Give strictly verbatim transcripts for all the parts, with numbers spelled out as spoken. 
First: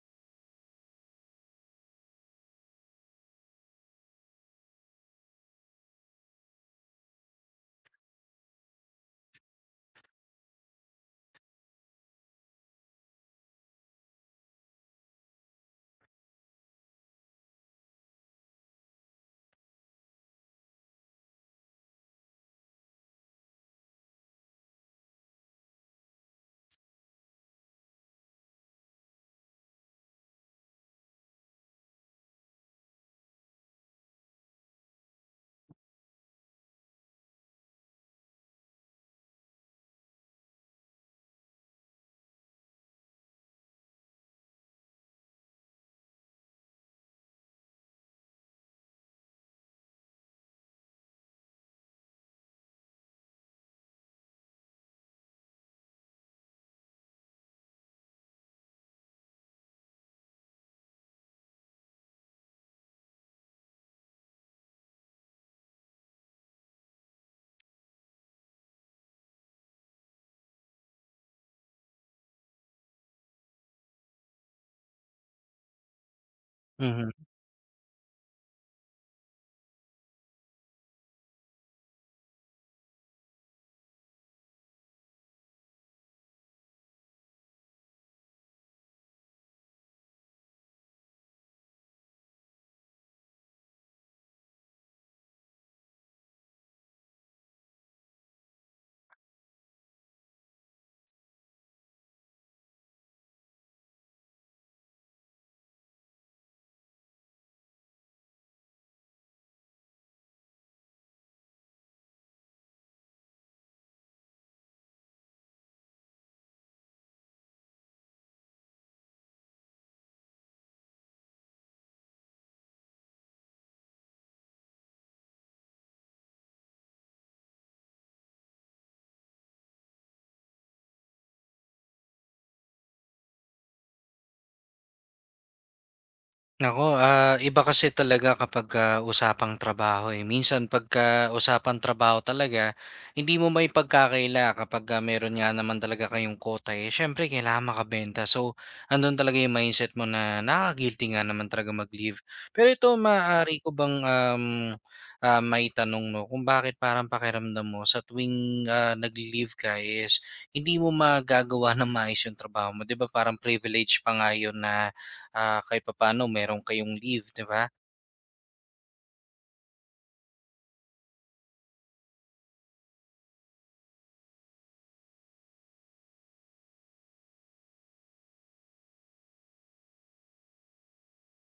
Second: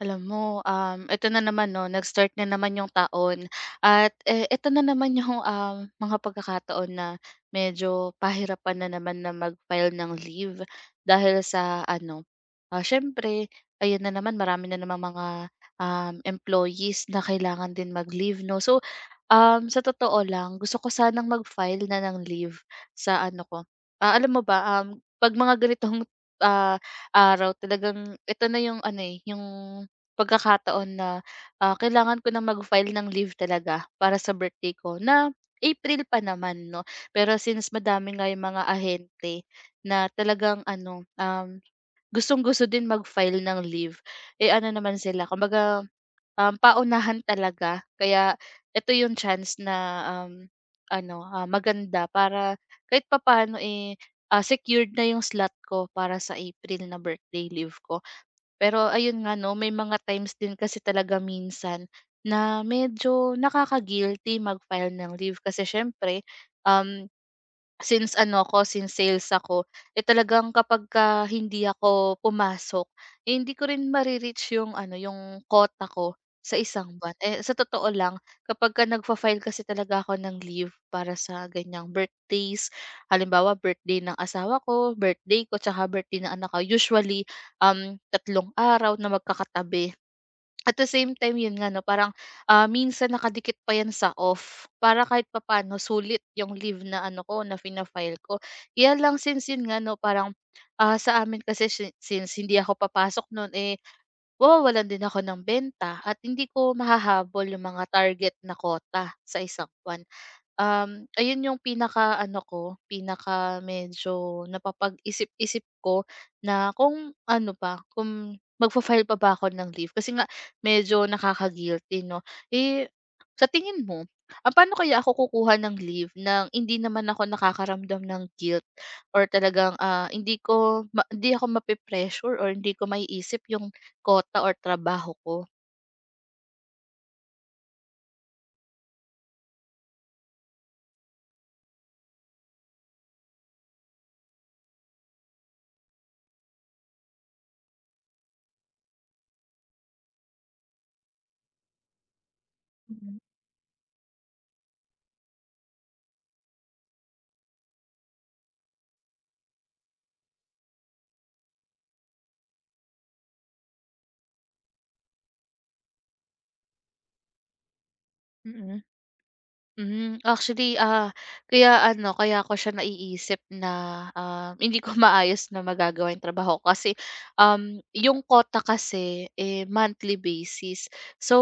Alam mo, um, ito na naman 'no, nag-start na naman yung taon at, eh, ito na naman yung, um, mga pagkakataon na medyo pahirapan na naman na mag-file ng leave dahil sa ano, ah, siyempre ayun na naman marami na namang mga, um, employees na kailangan din mag-leave 'no. So Um, sa totoo lang gusto ko sanang mag-file na ng leave sa ano ko, ah, alam mo ba, um, 'pag mga ganitong, ah, araw talagang ito na yung ano, eh, yung pagkakataon na, ah, kailangan ko na mag-file ng leave talaga para sa birthday ko na April pa naman 'no. Pero since madami nga yung mga ahente na talagang ano, um gustong-gusto din mag-file ng leave, eh, ano naman sila kumbaga, um, paunahan talaga kaya ito yung chance na, um, ano, ah, maganda para kahit papaano, eh, ah, secured na yung slot ko para sa April na birthday leave ko. Pero ayun nga 'no, may mga times din kasi talaga minsan na medyo nakaka-guilty mag-file ng leave kasi siyempre, um, since ano ko since sales ako, eh, talagang kapagka hindi ako pumasok, eh, hindi ko rin mare yung ano, yung quota ko sa isang buwan. Mhm. Eh, sa totoo lang kapagka nagfa-file kasi talaga ako ng leave para sa ganiyang birthdays, halimbawa birthday ng asawa ko, birthday ko, tsaka birthday ng anak ko, usually um, tatlong araw na magkakatabi. At the same time, yun nga 'no, parang, ah, minsan nakadikit pa yan sa off para kahit papano sulit yung leave na ano ko, na fina-file ko. Kaya lang since yun nga 'no, parang, ah, sa amin kasi si since hindi ako papasok nun, eh, mawawalan din ako ng benta at hindi ko mahahabol yung mga target na kota sa isang buwan. Um, ayun yung pinaka ano ko, pinaka medyo napapag-isip-isip ko na kung ano pa, kung magfa-file pa ba ako ng leave kasi nga medyo nakaka-guilty 'no. Eh, sa tingin mo, ah, paano kaya ako kukuha ng leave ng hindi naman ako nakakaramdam ng guilt or talagang, ah, hindi ko ma hindi ako mape-pressure or hindi ko maiisip yung kota or trabaho ko? Ako ah, iba kasi talaga kapagka usapang trabaho, eh. Minsan pagka usapang trabaho talaga, hindi mo maipagkakaila kapagka meron nga naman talaga kayong quota, eh, siyempre kailangan makabenta. So, andun talaga yung mindset mo na nakaka-guilty nga naman talaga mag-leave. Pero ito, Mhm. maaari ko bang, um, ah, maitanong 'no, kung bakit parang pakiramdam mo sa tuwing, ah, nagli-leave ka is hindi mo magagawa ng maayos yung trabaho mo? 'Di ba parang privilege pa nga yun na. Ah, kahit papaano meron kayong leave, 'di ba? mm. Hmm, actually, ah, kaya ano, kaya ko siya naiisip na, um, hindi ko maayos na magagawa yung trabaho ko kasi, um, yung quota kasi, eh, monthly basis. So,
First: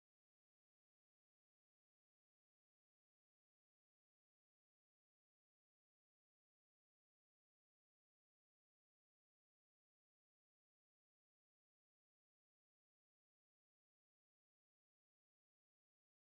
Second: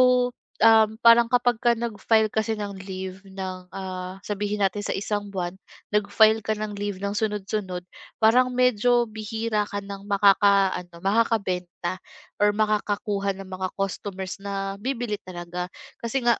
um, parang kapag ka nag-file kasi ng leave ng, ah, sabihin natin sa isang buwan, nag-file ka ng leave ng sunod-sunod, parang medyo bihira ka ng makaka ano makakabenta or makakakuha ng mga customers na bibili talaga. Kasi nga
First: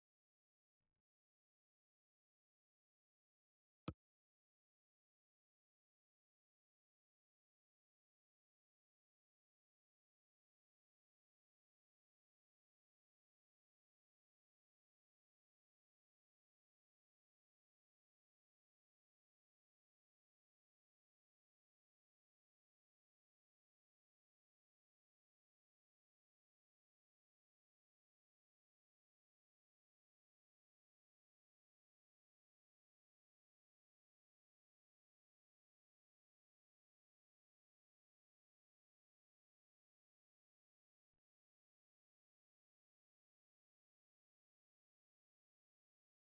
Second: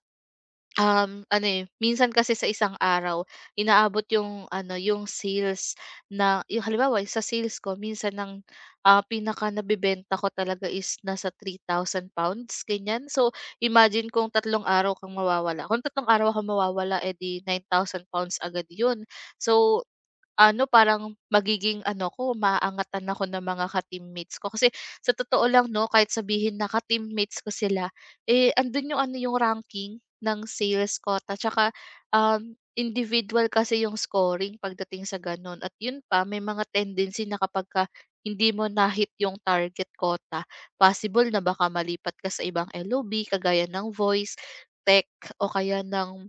Um, ano, eh, minsan kasi sa isang araw inaabot yung ano, yung sales na yung halimbawa sa sales ko minsan ang, ah, pinaka nabebenta ko talaga is nasa three thousand pounds ganyan. So, imagine kung tatlong araw kang mawawala, kung tatlong araw kang mawawala, eh, di nine thousand pounds agad yun. So ano, parang magiging ano ko, maaangatan ako ng mga ka-teammates ko. Kasi sa totoo lang 'no, kahit sabihin na ka-teammates ko sila, eh, andun yung ano, yung ranking ng sales quota tsaka, um, individual kasi yung scoring pagdating sa gano'n. At yun pa, may mga tendency na kapagka hindi mo nahit yung target quota, possible na baka malipat ka sa ibang L O B kagaya ng voice, tech o kaya ng,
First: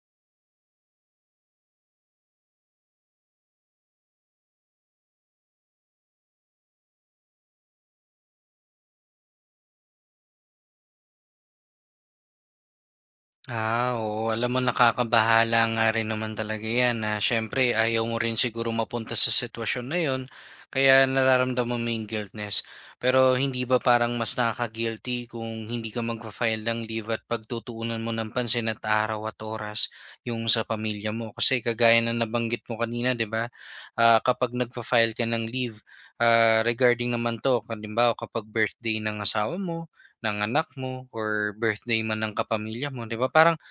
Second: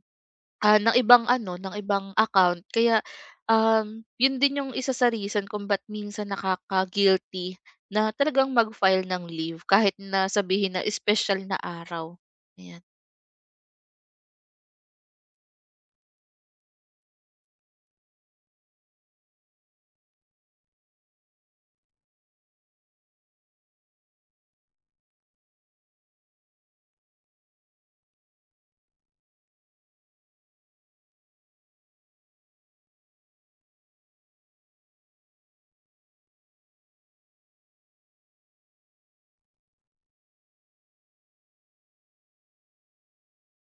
ah, ng ibang ano, ng ibang account. Kaya Um, yun din yung isa sa reason kung ba't minsan nakaka-guilty na talagang mag-file ng leave kahit na sabihin na special na araw, ayan. Ah, oo. Alam mo, nakakabahala nga rin naman talaga yan na syempre ayaw mo rin siguro mapunta sa sitwasyon na yun, kaya nararamdaman mo yung guiltness. Pero hindi ba parang mas nakaka-guilty kung hindi ka magpa-file ng leave at pagtutuunan mo ng pansin at araw at oras yung sa pamilya mo? Kasi kagaya na nabanggit mo kanina, di ba? Ah, kapag nagpa-file ka ng leave, ah, regarding naman to, kanimbawa kapag birthday ng asawa mo, ng anak mo or birthday man ng kapamilya mo, 'di ba? Parang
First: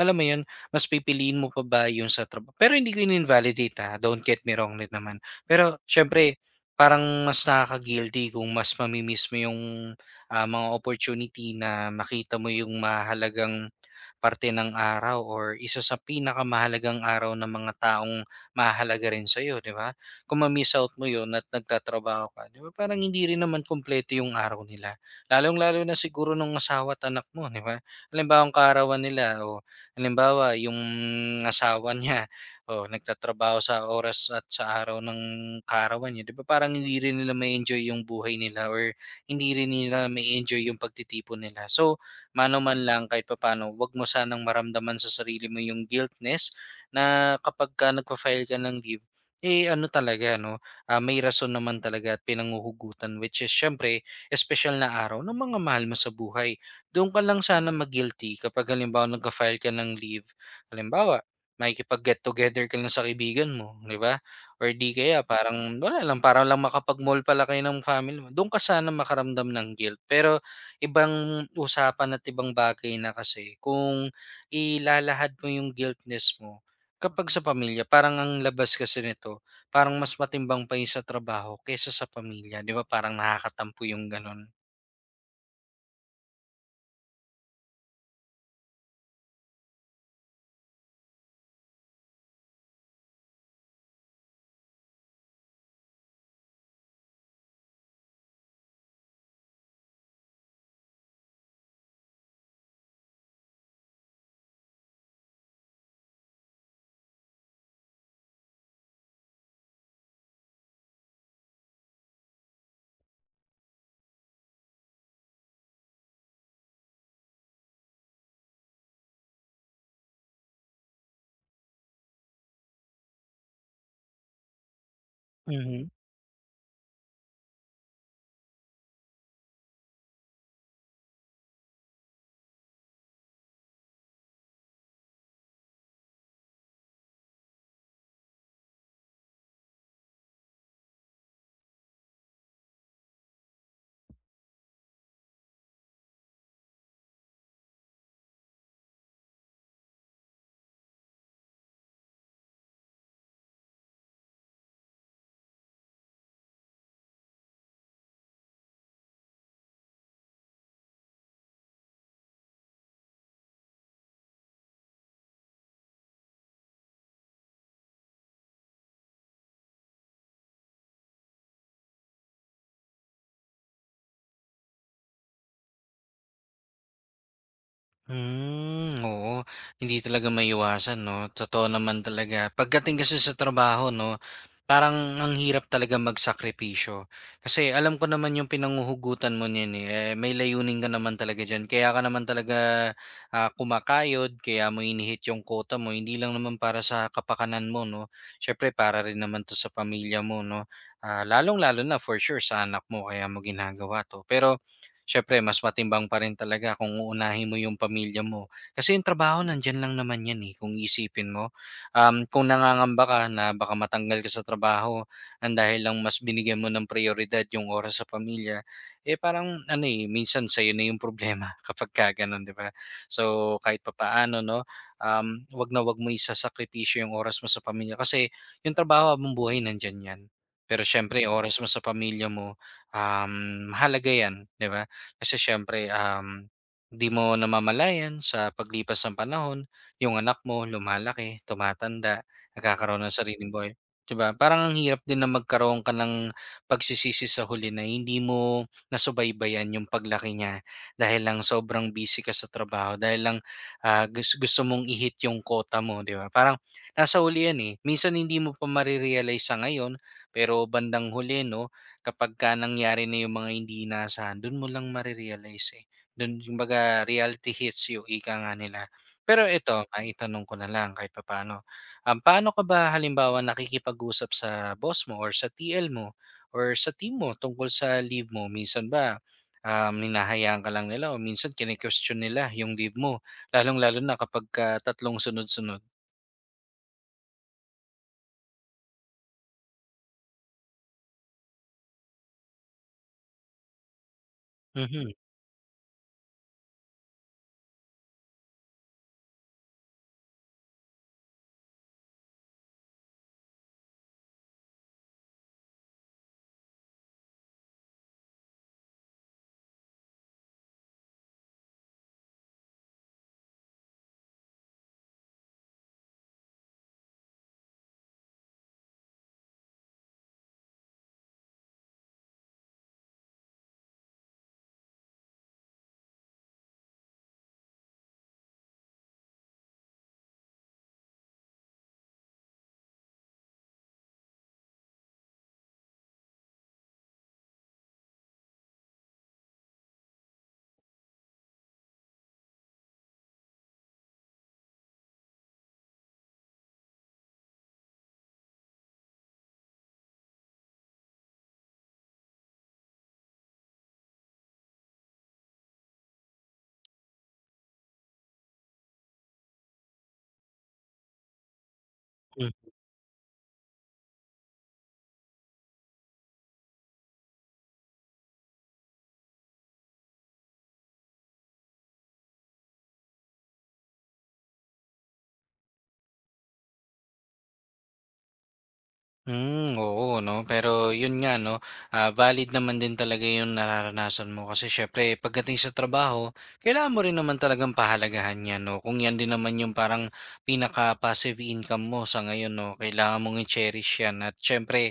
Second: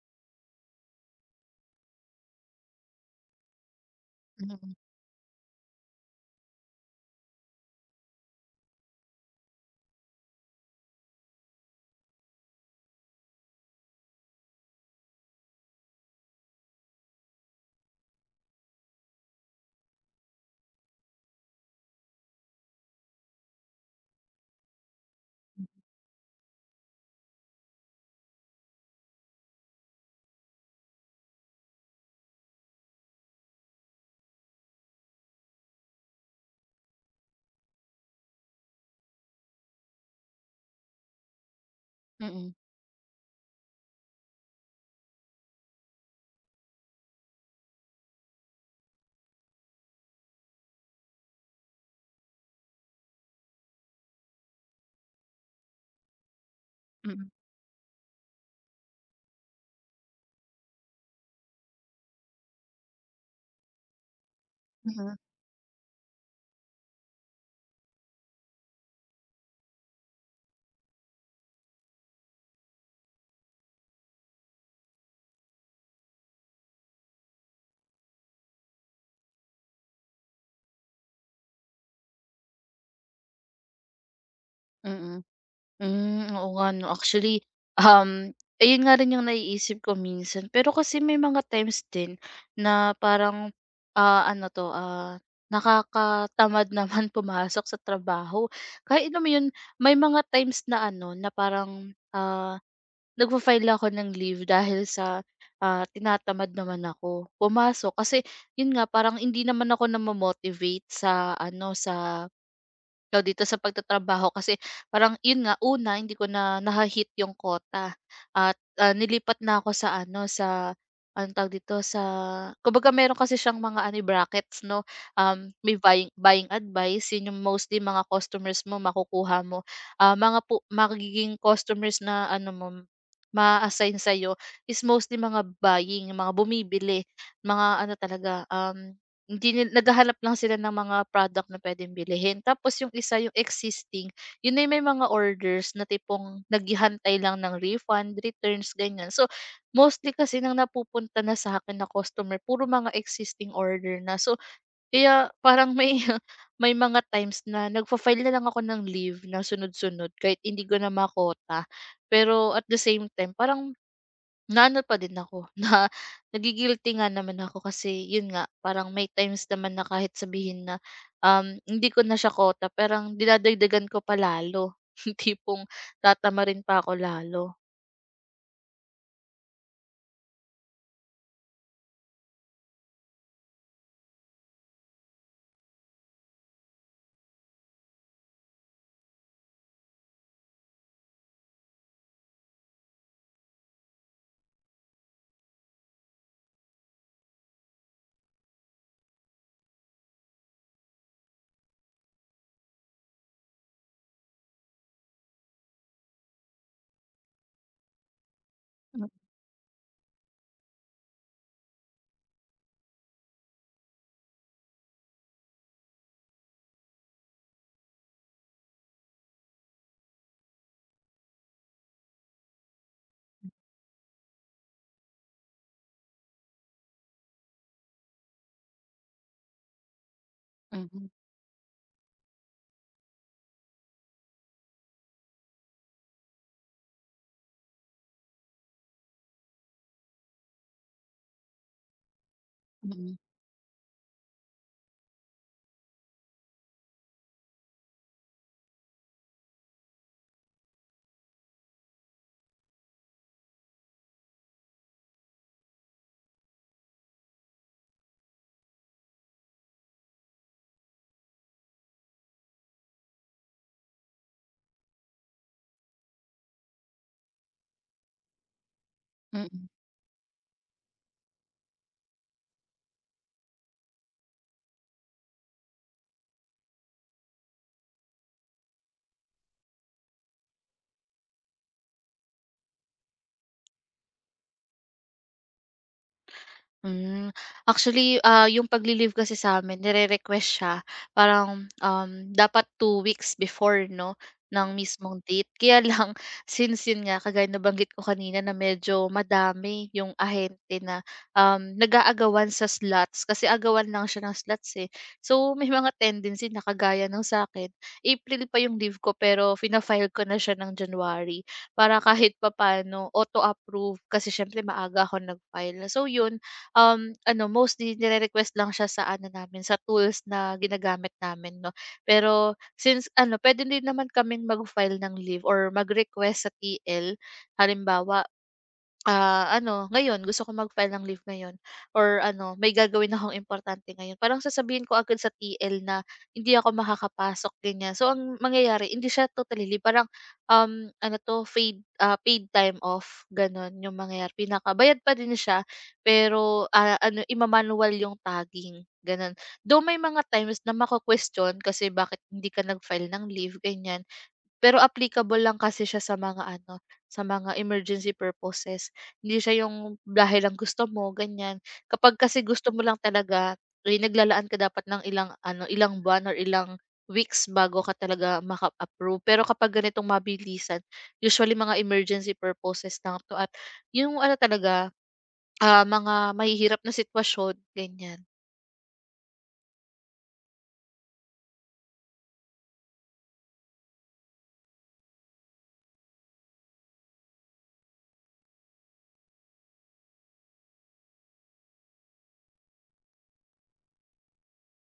alam mo 'yun, mas pipiliin mo pa ba 'yung sa trabaho pero hindi ko ini-invalidate, ha, don't get me Mm, wrong din naman. Pero siyempre parang mas nakaka-guilty kung mas mami mo 'yung, ah, mga opportunity na makita mo 'yung mahalagang parte ng araw or isa sa pinakamahalagang araw ng mga taong mahalaga rin sa'yo, 'di ba? Kung ma-miss out mo 'yun at nagtatrabaho ka, 'di ba, parang hindi rin naman kumpleto 'yung araw nila. Lalong-lalo na siguro nung asawa at anak mo, 'di ba? Halimbawa ang kaarawan nila o halimbawa, yung asawa niya, oh, nagtatrabaho sa oras at sa araw ng kaarawan niya, 'di ba parang hindi rin nila ma-enjoy yung buhay nila or hindi rin nila ma-enjoy yung pagtitipon nila. So, mm, mano man lang kahit papaano, 'wag mo sanang maramdaman sa sarili mo yung guiltness na kapag ka nagfa-file ka ng leave, eh ano talaga, no? Ah, may rason naman talaga at pinanguhugutan which is syempre, special na araw ng mga mahal mo sa buhay. Doon ka mm, lang sana mag-guilty kapag halimbawa nagka-file ka ng leave. Halimbawa, makikipag-get together ka lang sa kaibigan mo, 'di ba? Or 'di mm, mm. kaya parang wala lang, para lang makapag-mall pala kayo ng family mo. Doon ka sana makaramdam ng guilt. Pero ibang usapan at ibang bagay na kasi kung ilalahad mo yung guiltness mo kapag sa pamilya, parang ang labas kasi nito, parang mas matimbang pa yung sa trabaho kaysa sa pamilya. Di ba? Parang nakakatampo yung ganun. Mm. Hmm, oo nga 'no. Actually, um, ayun nga rin yung naiisip ko minsan. Pero kasi may mga times din na parang, ah, ano 'to, ah, nakakatamad naman pumasok sa trabaho. Kahit alam mo yun, may mga times na ano, na parang, ah, nagfa-file ako ng leave dahil sa, ah, tinatamad naman ako pumasok. Kasi yun nga, parang hindi naman ako na motivate sa ano, sa tawag dito, sa pagtatrabaho kasi parang yun nga, una hindi ko na naha yung quota at, ah, nilipat na ako sa ano, sa anong tawag dito, sa kumbaga meron kasi siyang mga ano, eh, brackets 'no, um, may Mhm. buying buying advice, yun yung mostly mga customers mo makukuha mo. Ah, mga po magiging customers na ano mo, ma-a-assign sa'yo is mostly mga buying, yung mga bumibili, mga ano talaga, um, hindi nil naghahanap lang sila ng mga product na puwedeng bilhin. Tapos yung isa, yung existing, yun ay may mga orders na tipong naghihantay lang ng refund, returns, ganyan. So, mostly kasi nang napupunta na sa akin na customer puro mga existing order na. So, kaya parang may may mga times na nagfa-file na lang ako ng leave na sunod-sunod kahit hindi ko na makota. Pero at the same time parang na ano pa din ako, na nagi nga naman ako kasi yun nga, parang may times naman na kahit sabihin na, um, hindi ko na siya kota parang dinadagdagan ko pa lalo. Yung tipong tatamarin pa ako lalo. Hmm, oo. Hindi talaga maiwasan 'no, totoo naman talaga. Pagdating kasi sa trabaho 'no, parang ang hirap talaga magsakripisyo. Kasi alam ko naman yung pinanguhugutan mo niyan, eh, eh, may layunin ka naman talaga diyan. Kaya ka naman talaga, ah, kumakayod, kaya mo inihit yung quota mo. Hindi lang naman para sa kapakanan mo 'no, syempre para rin naman 'to sa pamilya mo 'no. Ah, lalong-lalo na for sure sa anak mo kaya mo ginagawa 'to. Pero siyempre mas matimbang pa rin talaga kung uunahin mo yung pamilya mo. Kasi yung Hmm, trabaho nandyan lang naman yan eh, kung isipin mo. Um, kung nangangamba ka na baka matanggal ka sa trabaho ang dahil lang mas binigyan mo ng prioridad yung oras sa pamilya, eh parang ano eh, minsan sa'yo na yung problema kapag ka ganun, di ba? So kahit papaano, no, um, wag na wag mo isasakripisyo yung oras mo sa pamilya kasi yung trabaho habang buhay nandiyan yan. Pero mhm. syempre, yung oras mo sa pamilya mo, um, mahalaga yan, di ba? Kasi siyempre, um, di mo namamalayan sa paglipas ng panahon, yung anak mo lumalaki, tumatanda, nagkakaroon ng mm, sariling boy, 'di ba? Parang ang hirap din na magkaroon ka ng pagsisisi sa huli na hindi mo nasubaybayan yung paglaki niya dahil lang sobrang busy ka sa trabaho, dahil lang ah, gus- gusto, mong ihit yung quota mo, di ba? Parang nasa huli yan eh. Minsan hindi mo pa marirealize sa ngayon, pero bandang huli, no, kapagka nangyari na yung mga hindi inaasahan dun mo lang mare-realize, eh. Dun kumbaga reality hits yung ika nga nila. Pero mm. ito, maitanong ko na lang kahit papaano. Um, paano ka ba halimbawa nakikipag-usap sa boss mo or sa T L mo or sa team mo tungkol sa leave mo? Minsan ba, um, hinahayaan ka lang nila o minsan kine-question nila yung leave mo lalong-lalo na kapagka tatlong sunod-sunod? Hmm, actually, ah, yung pagli-leave kasi sa amin, nire-request siya parang, um, dapat two weeks before 'no, ng Mhm, mismong date. Kaya lang since yun nga kagaya nabanggit ko kanina na medyo madami yung ahente na, um, nag-aagawan sa slots kasi agawan lang siya ng slots, eh. So, may mga tendency na kagaya ng sa'kin, April pa yung leave ko pero fina-file ko na siya ng January para kahit papaano auto-approve kasi siyempre maaga ako nag-file. So yun, um, ano mostly nire-request lang siya sa ano namin, sa tools na ginagamit namin 'no. Pero since ano pwede din naman kaming mag-file ng leave or mag-request sa T L. Halimbawa ah, ano ngayon gusto ko mag-file ng leave ngayon or ano may gagawin akong importante ngayon, parang sasabihin ko agad sa T L na hindi ako makakapasok ganyan. So ang mangyayari hindi siya totally leave parang, um, ano 'to paid, ah, paid time off gano'n yung mangyayari pinakabayad pa din siya pero, ah, ano ima yung tagging gano'n. Though may mga times na mako-question kasi bakit hindi ka nag-file ng leave ganyan. Pero applicable lang kasi siya sa mga ano, sa mga emergency purposes. Hindi siya yung dahil lang gusto mo, ganyan. Kapag kasi mhm. gusto mo lang talaga, eh, naglalaan ka dapat ng ilang ano, ilang buwan or ilang weeks bago ka talaga maka-approve. Pero kapag ganitong mabilisan, usually mga emergency purposes lang 'to at yung ano talaga, ah, mga mahihirap na sitwasyon, ganyan. Hmm, oo 'no, pero yun nga 'no, ah, valid naman din talaga yung nararanasan mo kasi siyempre pagdating sa trabaho, kailangan mo rin naman talagang pahalagahan 'yan 'no. Kung 'yan din naman yung parang pinaka-passive income mo sa ngayon 'no, kailangan mong i-cherish 'yan at siyempre,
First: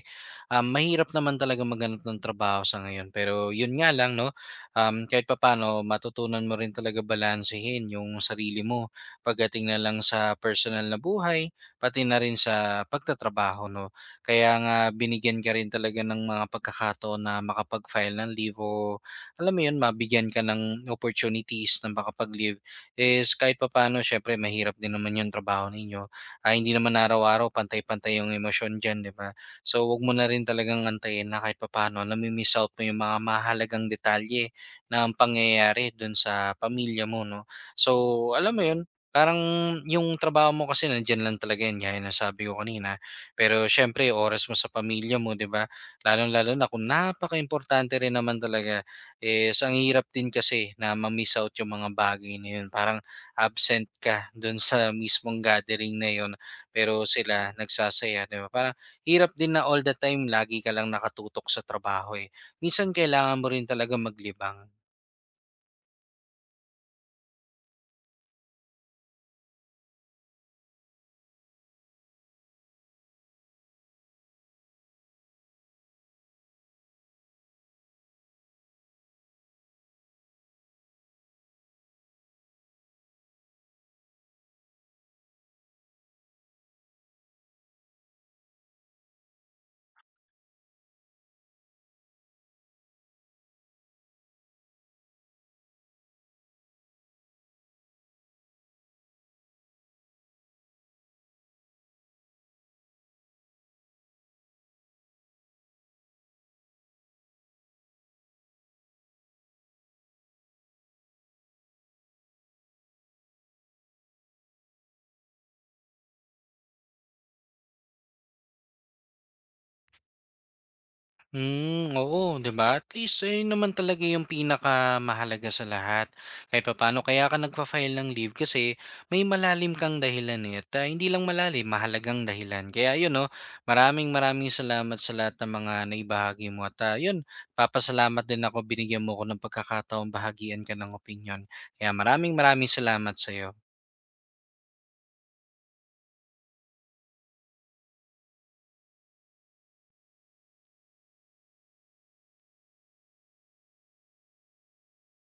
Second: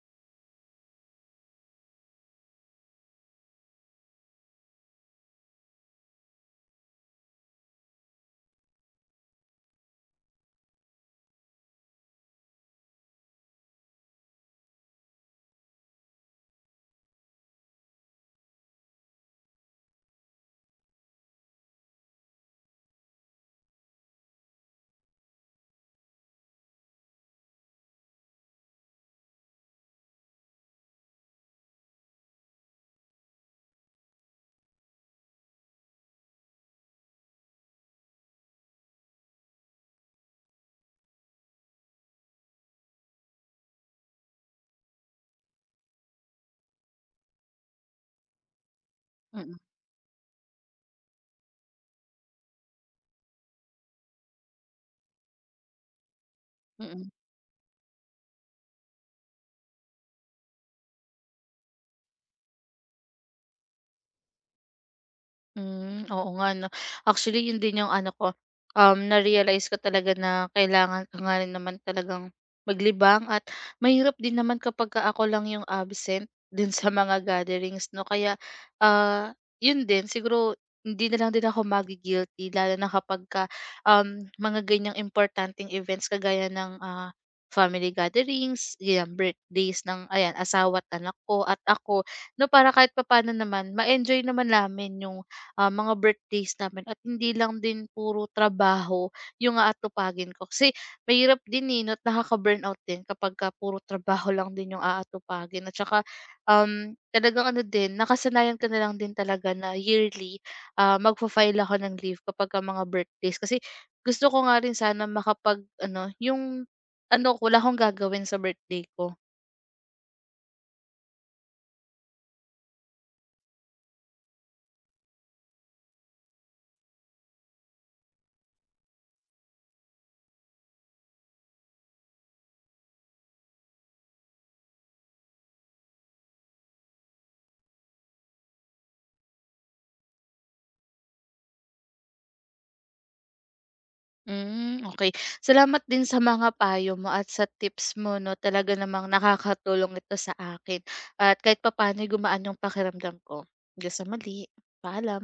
um, mahirap naman talaga maghanap ng trabaho sa ngayon. Pero yun nga lang 'no, um, kahit papaano matutunan mo rin talaga balansehin yung sarili mo pagdating na lang sa personal na buhay, pati na rin sa pagtatrabaho 'no. Kaya nga binigyan ka rin talaga ng mga pagkakataon na makapag-file ng leave o alam mo yun, mabigyan ka ng opportunities na makapag-leave is kahit papaano syempre mahirap din naman yung trabaho ninyo. Ah, hindi naman araw-araw pantay-pantay yung emosyon dyan, di ba? So wag mo na rin talagang antayin na kahit papaano nami-miss out mo yung mga mahalagang detalye na ng pangyayari dun sa pamilya mo, no? So alam mo yun, parang yung trabaho mo kasi nandyan lang talaga yun, gaya na sabi ko kanina pero siyempre oras mo sa pamilya mo, 'di ba? Lalong-lalo na kung napaka importante rin naman talaga Mm. is ang hirap din kasi na ma-miss out yung mga bagay na yun. Parang absent ka doon sa mismong gathering na yun, pero mm. sila nagsasaya, 'di ba? Parang hirap din na all the time lagi ka lang nakatutok sa trabaho eh. Minsan kailangan mo rin talaga maglibang. Hmm, oo nga 'no. Actually, yun din yung ano ko, um, na-realize ko talaga na kailangan ko nga rin naman talagang maglibang at mahirap din naman kapagka ako lang yung absent din sa mga gatherings 'no. Kaya, ah, yun din siguro hindi na lang din ako magi-guilty lalo na kapagka, um, mga ganiyang importanteng events kagaya ng, ah, family gatherings, yan birthdays ng ayan asawa't anak ko at ako 'no, para kahit papaano naman ma-enjoy naman namin yung ah, mga birthdays namin at hindi lang din puro trabaho yung aatupagin ko. Kasi mahirap din eh, no, at nakaka-burnout din kapag ka puro trabaho lang din yung aatupagin. At saka, um, talagang ano din, nakasanayan ka na lang din talaga na yearly ah, magfa-file ako ng leave kapag ka mga birthdays. Kasi gusto ko nga rin sana makapag, ano, yung, ano, wala akong gagawin sa birthday ko. Hmm, oo, 'di ba? At least ayun naman talaga yung pinakamahalaga sa lahat. Kahit papaano kaya ka nagfa-file ng leave kasi may malalim kang dahilan eh. At ah, hindi lang malalim, mahalagang dahilan. Kaya yun, no, maraming maraming salamat sa lahat ng mga naibahagi mo. At ah, yun, papasalamat din ako binigyan mo ko ng pagkakataong bahagian ka ng opinion. Kaya maraming maraming salamat sa'yo. Hmm, okay. Salamat din sa mga payo mo at sa tips mo 'no, talaga namang nakakatulong ito sa akin at kahit papaano'y gumaan yung pakiramdam ko. Hanggang sa muli, paalam.